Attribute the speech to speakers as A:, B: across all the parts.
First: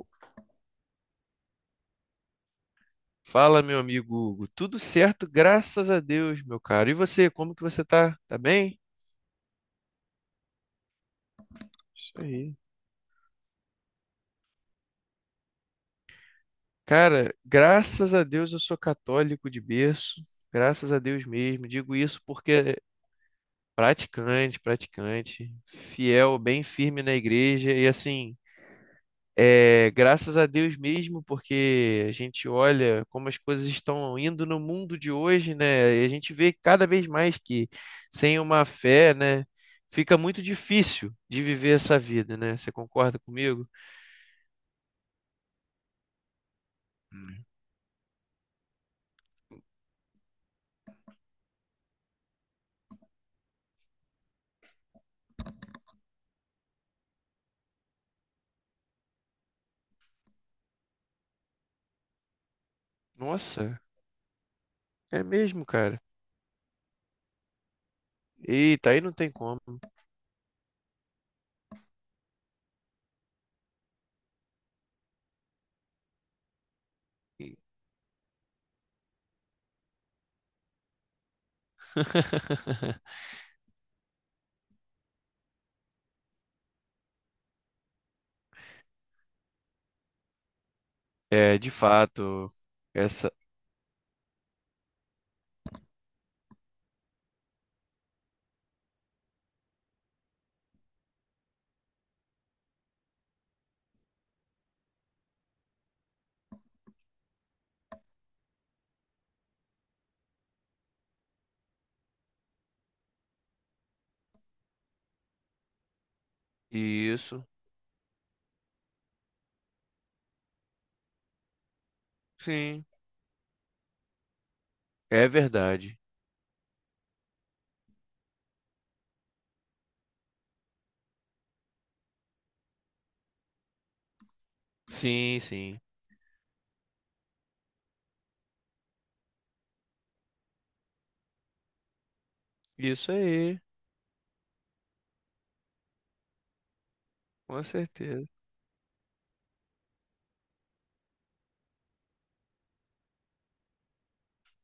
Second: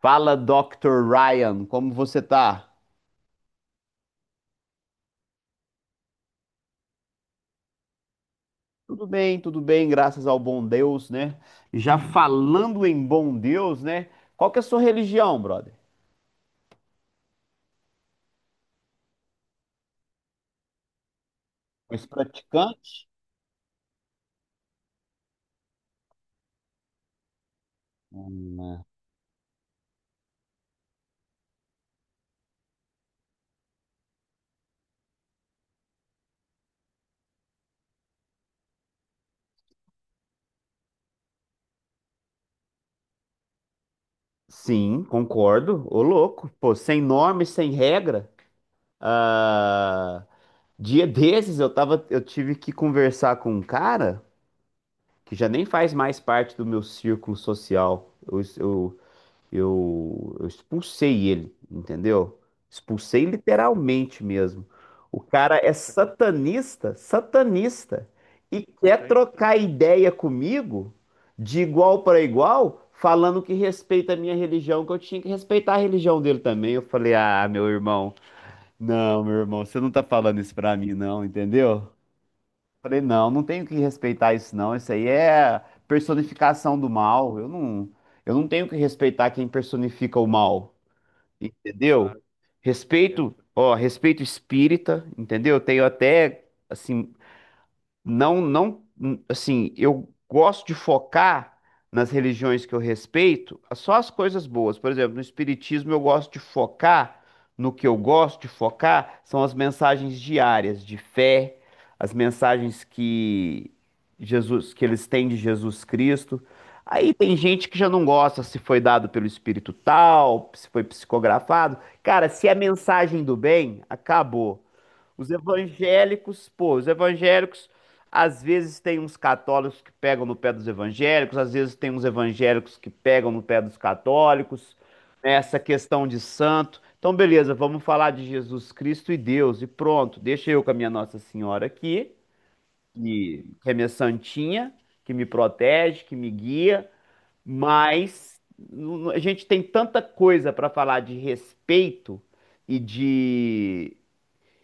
A: Fala, Dr. Ryan, como você tá?
B: Fala, meu amigo Hugo. Tudo certo, graças a Deus, meu caro. E você, como que você tá? Tá bem?
A: Tudo bem, graças ao bom Deus, né? Já
B: Isso aí.
A: falando em bom Deus, né? Qual que é a sua religião, brother?
B: Cara, graças a Deus eu sou católico de berço. Graças a Deus mesmo. Digo
A: És
B: isso porque é
A: praticante?
B: praticante, praticante, fiel, bem firme na igreja e assim. É, graças a Deus mesmo, porque a gente olha como as coisas estão indo no mundo de hoje, né? E a gente vê cada vez mais que sem uma fé, né, fica muito difícil de viver essa vida, né? Você concorda comigo?
A: Sim, concordo. Ô, louco, pô, sem norma e sem regra. Ah, dia desses eu tive que conversar com um cara que já nem faz mais parte do meu círculo social. Eu expulsei ele, entendeu? Expulsei
B: Nossa,
A: literalmente mesmo. O
B: é
A: cara
B: mesmo,
A: é
B: cara.
A: satanista, e
B: Eita, aí
A: quer
B: não tem
A: trocar
B: como.
A: ideia comigo de igual para igual, falando que respeita a minha religião, que eu tinha que respeitar a religião dele também. Eu falei, ah, meu irmão, não, meu irmão, você não tá falando isso pra mim, não, entendeu? Falei, não, não tenho que respeitar isso, não. Isso aí é personificação do mal. Eu não tenho que respeitar quem personifica o mal,
B: É, de
A: entendeu? Claro,
B: fato, essa
A: respeito, ó, respeito espírita, entendeu? Tenho até, assim, não, não, assim, eu gosto de focar nas religiões que eu respeito, só as coisas boas. Por exemplo, no espiritismo eu gosto de focar no que eu gosto de focar são as mensagens diárias de fé, as mensagens que Jesus, que eles têm de Jesus Cristo. Aí tem
B: isso.
A: gente que já não gosta se foi dado pelo espírito tal, se foi psicografado. Cara, se é
B: Sim,
A: mensagem do bem, acabou.
B: é verdade.
A: Os evangélicos, às vezes tem uns católicos que pegam no pé dos evangélicos, às vezes tem uns evangélicos que pegam no pé dos católicos, né,
B: Sim,
A: essa
B: sim.
A: questão de santo. Então, beleza, vamos falar de Jesus Cristo e Deus, e pronto, deixa eu com a minha Nossa Senhora aqui,
B: Isso aí,
A: que é minha santinha, que me protege, que me guia,
B: com certeza.
A: mas a gente tem tanta coisa para falar de respeito e de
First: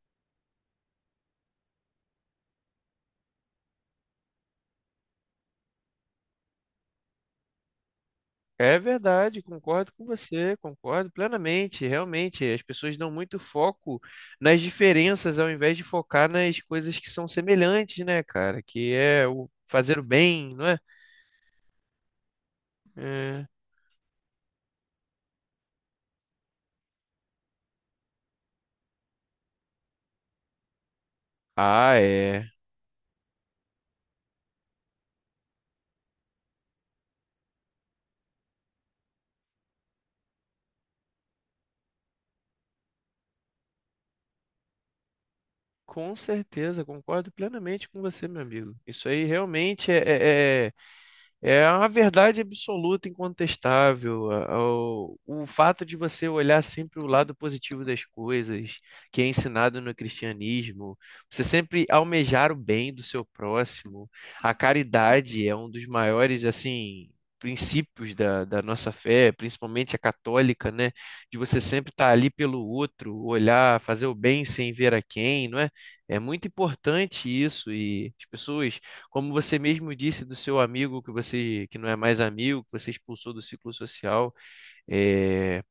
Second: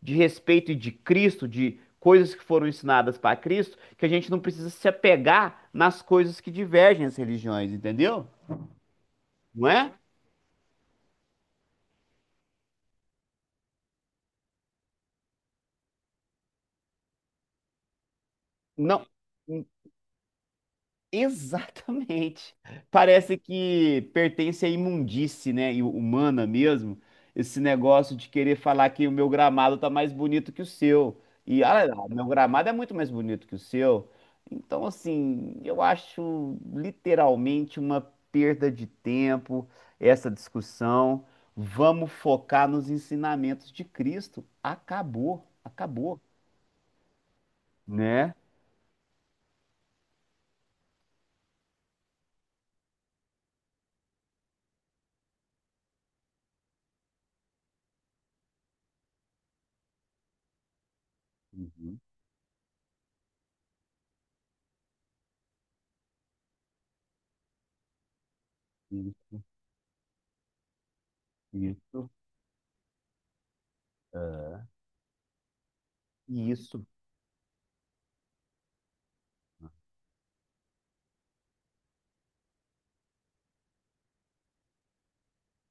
A: e de Cristo, de coisas que foram ensinadas para Cristo, que a gente não precisa se apegar nas coisas que divergem as religiões, entendeu?
B: É verdade,
A: Não é?
B: concordo com você, concordo plenamente. Realmente, as pessoas dão muito foco nas diferenças ao invés de focar nas coisas que são semelhantes, né, cara? Que
A: Não.
B: é o fazer o bem, não é?
A: Exatamente. Parece
B: É.
A: que pertence à imundície, né, e humana mesmo, esse negócio de querer falar que o meu gramado tá mais bonito que o seu. E olha
B: Ah,
A: lá, meu
B: é.
A: gramado é muito mais bonito que o seu. Então, assim, eu acho literalmente uma perda de tempo essa discussão. Vamos focar nos ensinamentos de Cristo. Acabou,
B: Com
A: acabou,
B: certeza, concordo plenamente com você,
A: né?
B: meu amigo. Isso aí realmente é a verdade absoluta, incontestável. O fato de você olhar sempre o lado positivo das coisas, que é ensinado no cristianismo, você sempre
A: Uhum.
B: almejar o bem do seu próximo. A caridade é um dos maiores, assim, princípios da, da nossa fé,
A: Isso.
B: principalmente a católica, né? De você sempre
A: Isso.
B: estar ali pelo outro, olhar, fazer o bem
A: É.
B: sem ver a quem, não é? É muito
A: Isso,
B: importante isso e as pessoas, como você mesmo disse, do seu amigo que você que não é mais amigo, que você expulsou do ciclo social, é,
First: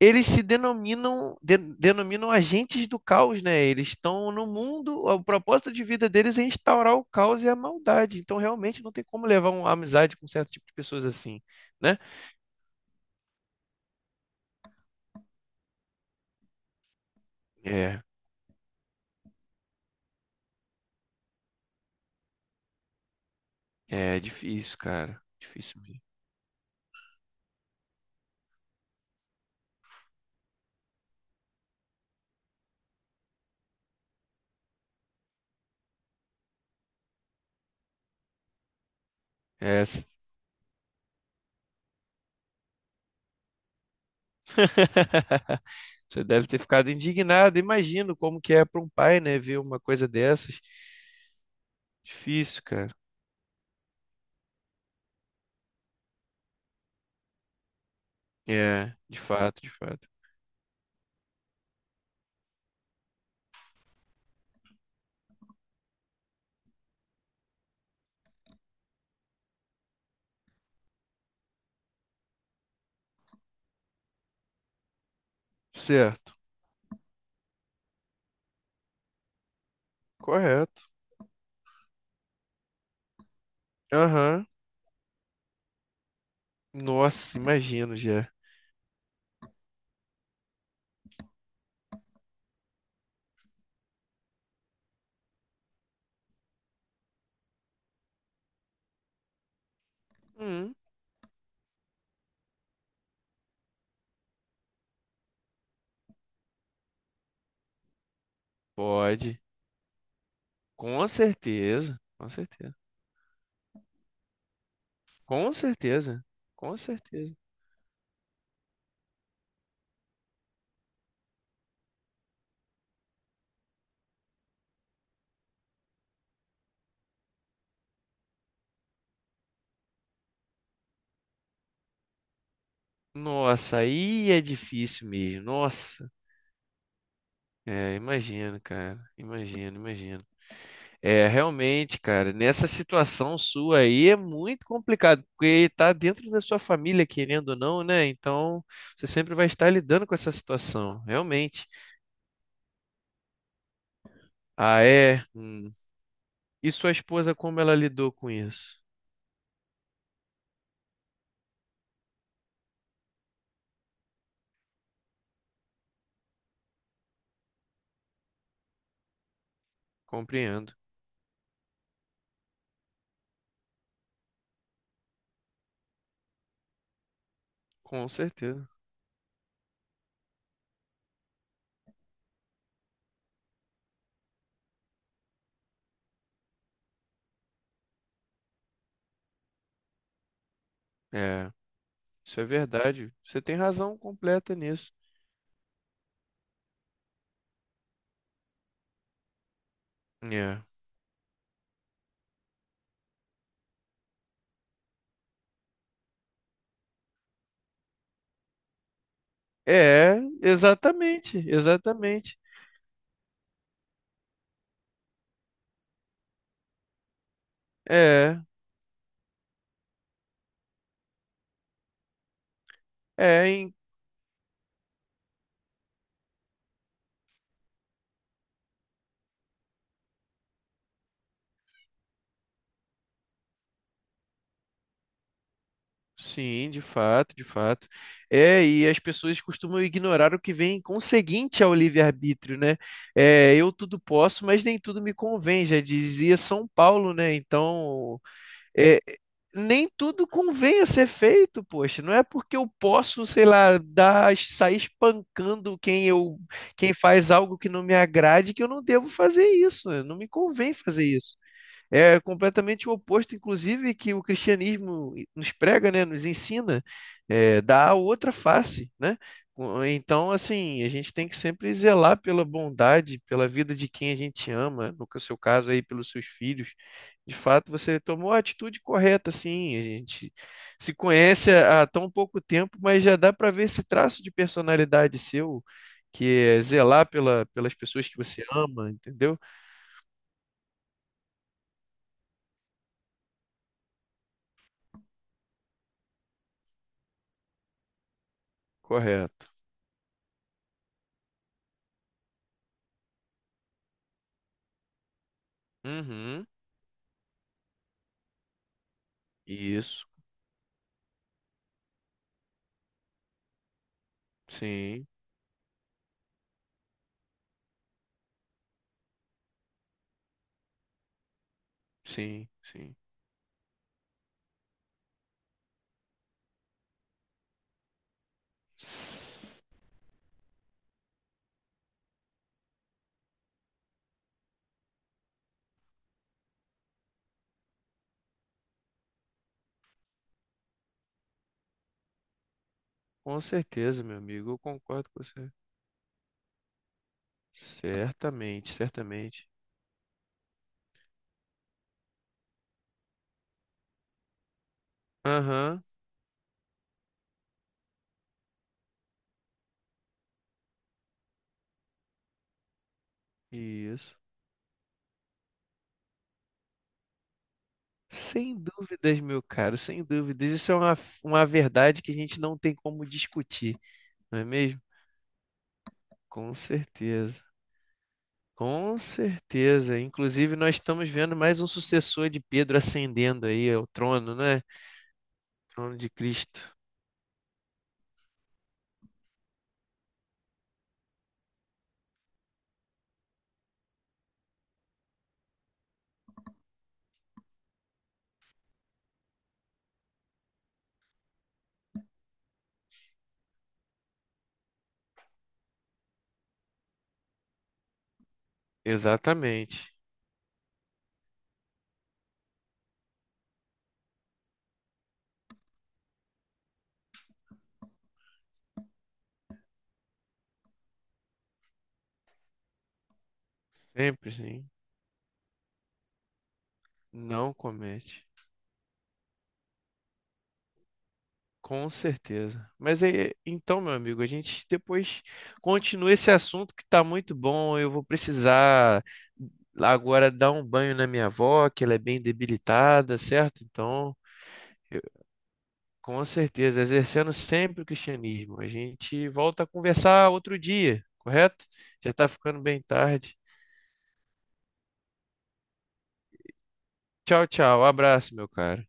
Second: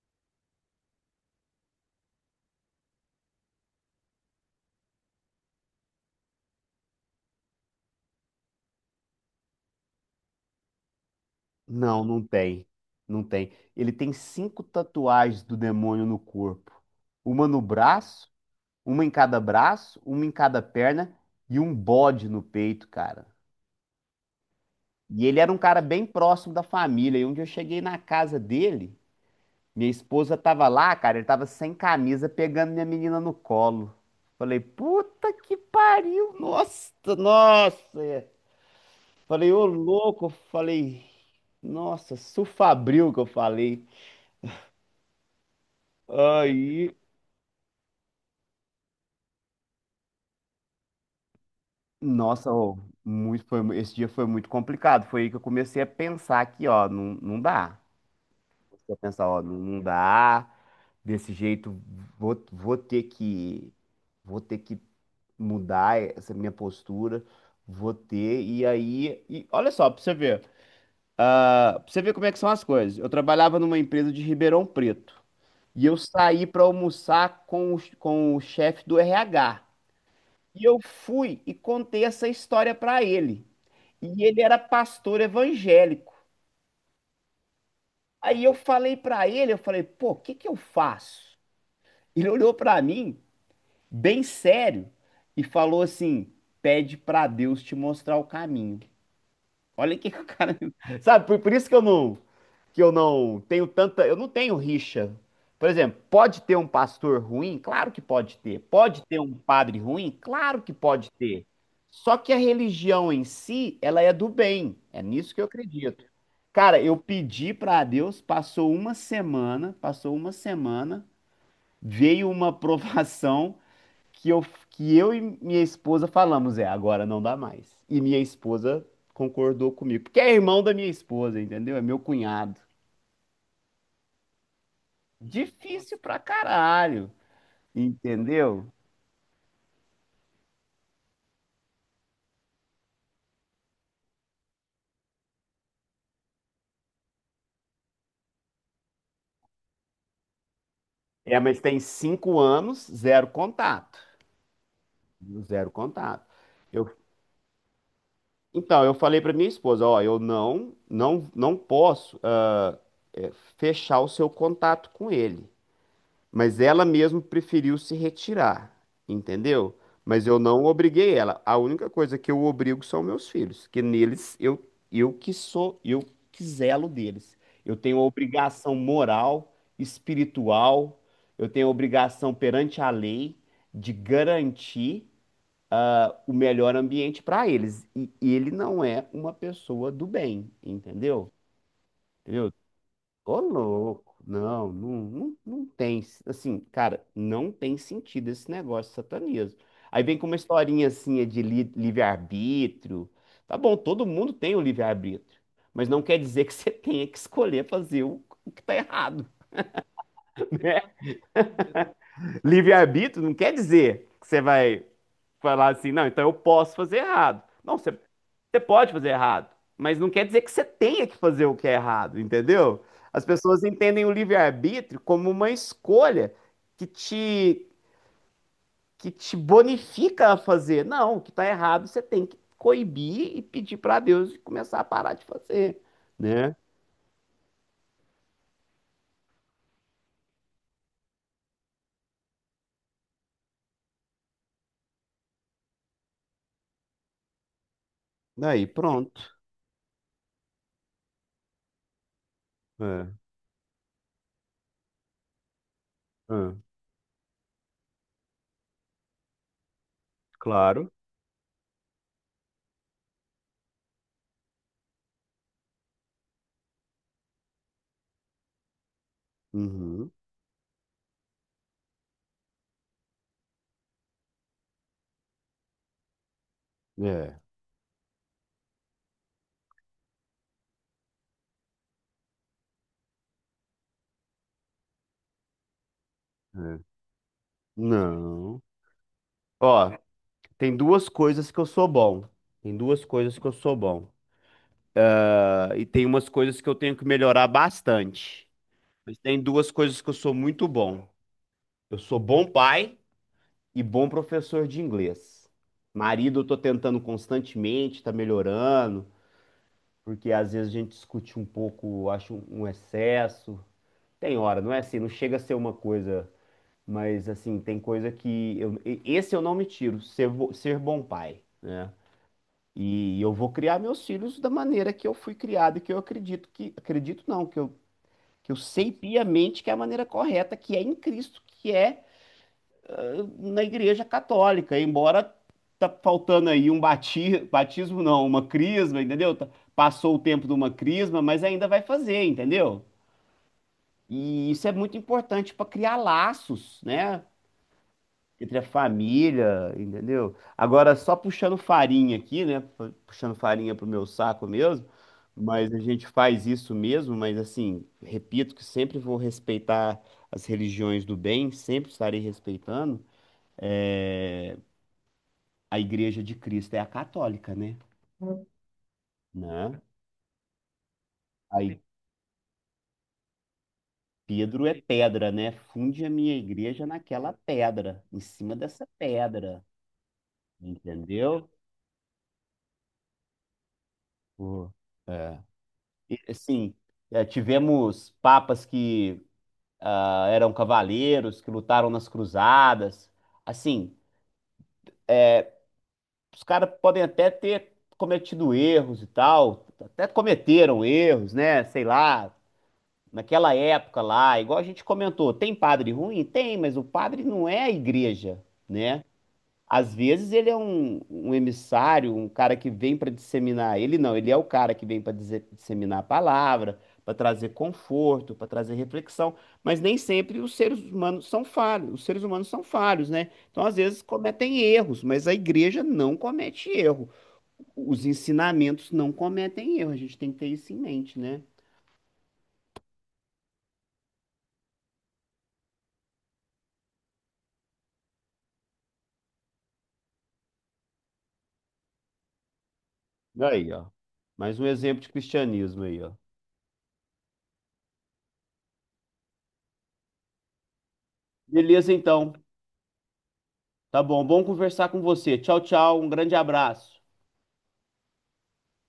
B: eles se denominam agentes do caos, né? Eles estão no mundo, o propósito de vida deles é instaurar o caos e a maldade. Então, realmente não tem como levar uma amizade com certo tipo de pessoas assim, né?
A: não, não tem. Não tem. Ele tem cinco tatuagens do demônio no corpo. Uma no
B: É,
A: braço, uma em cada braço, uma em cada perna e um bode no peito, cara.
B: é difícil, cara.
A: E ele era um cara
B: Difícil mesmo.
A: bem próximo da família. E onde eu cheguei na casa dele, minha esposa tava lá, cara, ele tava sem camisa pegando minha menina no colo. Falei, puta que pariu, nossa, nossa. Falei, ô
B: É,
A: louco, falei, nossa, Sufabril que eu falei.
B: você deve ter ficado
A: Aí,
B: indignado. Imagino como que é para um pai, né, ver uma coisa dessas.
A: nossa,
B: Difícil,
A: ô,
B: cara.
A: esse dia foi muito complicado. Foi aí que eu comecei a pensar que, ó, não, não dá.
B: É,
A: Eu
B: de
A: pensar, ó, não,
B: fato, de
A: não
B: fato.
A: dá. Desse jeito, vou, vou ter que, vou ter que mudar essa minha postura. Vou ter. E aí, e olha só, pra você ver, como é que são as coisas. Eu trabalhava numa empresa de Ribeirão Preto. E eu
B: Certo,
A: saí pra almoçar com o chefe do RH. E eu
B: correto.
A: fui e contei essa história pra ele. E ele
B: Aham.
A: era pastor evangélico.
B: Nossa, imagino já.
A: Aí eu falei pra ele, eu falei, pô, o que que eu faço? Ele olhou pra mim, bem sério, e falou assim: pede pra Deus te mostrar o caminho. Olha que o cara.
B: Hum,
A: Sabe, por isso que eu não tenho tanta, eu não tenho rixa. Por exemplo, pode ter um pastor ruim? Claro que pode ter. Pode ter um
B: pode.
A: padre ruim? Claro que
B: Com
A: pode ter.
B: certeza,
A: Só
B: com
A: que a
B: certeza.
A: religião em si, ela é do bem. É nisso que eu
B: Com
A: acredito.
B: certeza, com
A: Cara, eu
B: certeza.
A: pedi para Deus, passou uma semana, veio uma provação que eu, que eu e minha esposa falamos, é, agora não dá mais. E minha esposa concordou comigo, porque é irmão da minha esposa, entendeu? É meu cunhado.
B: Nossa, aí é difícil mesmo.
A: Difícil
B: Nossa,
A: pra caralho,
B: é, imagino,
A: entendeu?
B: cara. Imagino, imagino. É, realmente, cara, nessa situação sua aí é muito complicado, porque tá dentro da sua família, querendo ou não, né? Então, você sempre vai estar lidando com essa situação,
A: É, mas
B: realmente.
A: tem cinco anos, zero contato.
B: Ah, é?
A: Zero contato.
B: E
A: Eu,
B: sua esposa, como ela lidou com isso?
A: então, eu falei pra minha esposa, ó, eu não posso eh, fechar o seu contato com ele. Mas ela mesmo preferiu se retirar, entendeu? Mas eu não
B: Compreendo.
A: obriguei ela. A única coisa que eu obrigo são meus filhos, que neles eu que zelo deles. Eu tenho
B: Com certeza.
A: obrigação moral, espiritual, eu tenho obrigação perante a lei de garantir o melhor ambiente para eles. E ele não é uma pessoa do bem, entendeu?
B: É, isso é
A: Entendeu?
B: verdade.
A: Ô,
B: Você tem razão
A: louco.
B: completa nisso.
A: Não tem. Assim, cara, não tem sentido esse negócio de satanismo. Aí vem com uma
B: É.
A: historinha assim de livre-arbítrio. Tá bom, todo mundo tem o livre-arbítrio. Mas não quer dizer que você tenha que escolher fazer o que tá errado,
B: É,
A: né?
B: exatamente, exatamente.
A: Livre-arbítrio não quer dizer que você vai falar assim, não, então eu posso fazer errado. Não,
B: É,
A: você pode fazer errado, mas não quer dizer que você tenha que fazer o que é errado, entendeu? As
B: é,
A: pessoas
B: em-
A: entendem o livre-arbítrio como uma escolha que te, que te bonifica a fazer. Não, o que está errado você tem que coibir e pedir para Deus e começar a parar de fazer, né?
B: sim, de fato, de fato. É, e as pessoas costumam ignorar o que vem conseguinte ao livre-arbítrio, né? É, eu tudo posso, mas nem tudo me convém, já dizia São Paulo, né? Então,
A: Daí
B: é,
A: pronto.
B: nem tudo convém a ser feito, poxa. Não é porque eu
A: É,
B: posso, sei lá, sair espancando
A: é,
B: quem faz algo que não me agrade que eu não devo fazer isso. Não me convém
A: claro.
B: fazer isso. É completamente o oposto, inclusive, que o cristianismo nos prega, né? Nos ensina, é, dá a outra face, né?
A: Uhum.
B: Então, assim, a gente tem que sempre zelar pela bondade, pela vida de quem a gente ama, no que- seu caso aí, pelos seus filhos. De
A: É,
B: fato, você tomou a atitude correta, sim. A gente se conhece há tão pouco tempo, mas já dá para ver esse traço de personalidade seu, que é
A: é.
B: zelar pelas pessoas que você
A: Não.
B: ama, entendeu?
A: Ó, tem duas coisas que eu sou bom. Tem duas coisas que eu sou bom. Ah, E tem umas coisas que eu tenho que melhorar bastante. Mas tem
B: Correto.
A: duas coisas que eu sou muito bom. Eu sou bom pai e bom professor de inglês. Marido, eu
B: Uhum.
A: tô tentando constantemente, tá melhorando,
B: Isso,
A: porque às vezes a gente discute um pouco, acho um excesso. Tem hora, não é assim,
B: sim,
A: não chega a ser uma coisa, mas assim, tem coisa que eu, esse eu não me tiro, ser, ser bom pai, né?
B: sim, sim.
A: E eu vou criar meus filhos da maneira que eu fui criado e que eu acredito não, que eu sei piamente que é a maneira correta, que é em Cristo, que é na Igreja Católica, embora tá faltando aí um batismo, não, uma crisma, entendeu? Passou o tempo de uma crisma, mas ainda vai fazer, entendeu?
B: Com certeza, meu
A: E
B: amigo, eu
A: isso é muito
B: concordo com você.
A: importante para criar laços, né? Entre a
B: Certamente, certamente.
A: família, entendeu? Agora, só puxando farinha aqui, né? Puxando farinha pro meu saco mesmo, mas a
B: Aham,
A: gente faz isso mesmo, mas assim, repito que sempre vou respeitar as religiões do bem, sempre estarei respeitando.
B: isso.
A: É, A Igreja de Cristo é a católica, né?
B: Sem dúvidas, meu caro,
A: Né?
B: sem dúvidas. Uma
A: Aí
B: verdade que a gente não tem como discutir, não é
A: Pedro é
B: mesmo?
A: pedra, né? Funde a minha
B: Com
A: igreja naquela
B: certeza,
A: pedra, em cima dessa
B: com
A: pedra,
B: certeza. Inclusive, nós estamos vendo
A: entendeu?
B: mais um sucessor de Pedro ascendendo aí ao trono, né?
A: Pô, é.
B: Trono de
A: Sim,
B: Cristo.
A: tivemos papas que eram cavaleiros, que lutaram nas cruzadas. Assim, os caras podem até ter cometido erros e tal, até cometeram erros, né? Sei lá, naquela época lá, igual a gente comentou, tem padre ruim? Tem, mas o padre não é a igreja, né? Às
B: Exatamente.
A: vezes ele é um emissário, um cara que vem para disseminar. Ele não, ele é o cara que vem para disseminar a palavra, para trazer conforto, para trazer reflexão. Mas nem sempre os seres humanos são falhos. Os seres humanos são falhos, né? Então, às vezes,
B: Sempre
A: cometem
B: sim.
A: erros, mas a igreja não comete erro.
B: Não
A: Os
B: comete.
A: ensinamentos não cometem erro. A gente tem que ter isso em mente, né?
B: Com certeza. Mas é, é, então, meu amigo, a gente depois continua esse assunto que tá muito bom. Eu vou precisar agora dar um banho na minha avó, que ela é bem debilitada, certo?
A: Aí, ó.
B: Então,
A: Mais um exemplo
B: eu-
A: de cristianismo aí, ó.
B: com certeza, exercendo sempre o cristianismo. A gente volta a conversar outro dia, correto?
A: Beleza,
B: Já tá
A: então.
B: ficando bem tarde.
A: Tá bom. Bom conversar com você. Tchau, tchau. Um grande abraço.
B: Tchau, tchau. Abraço, meu cara.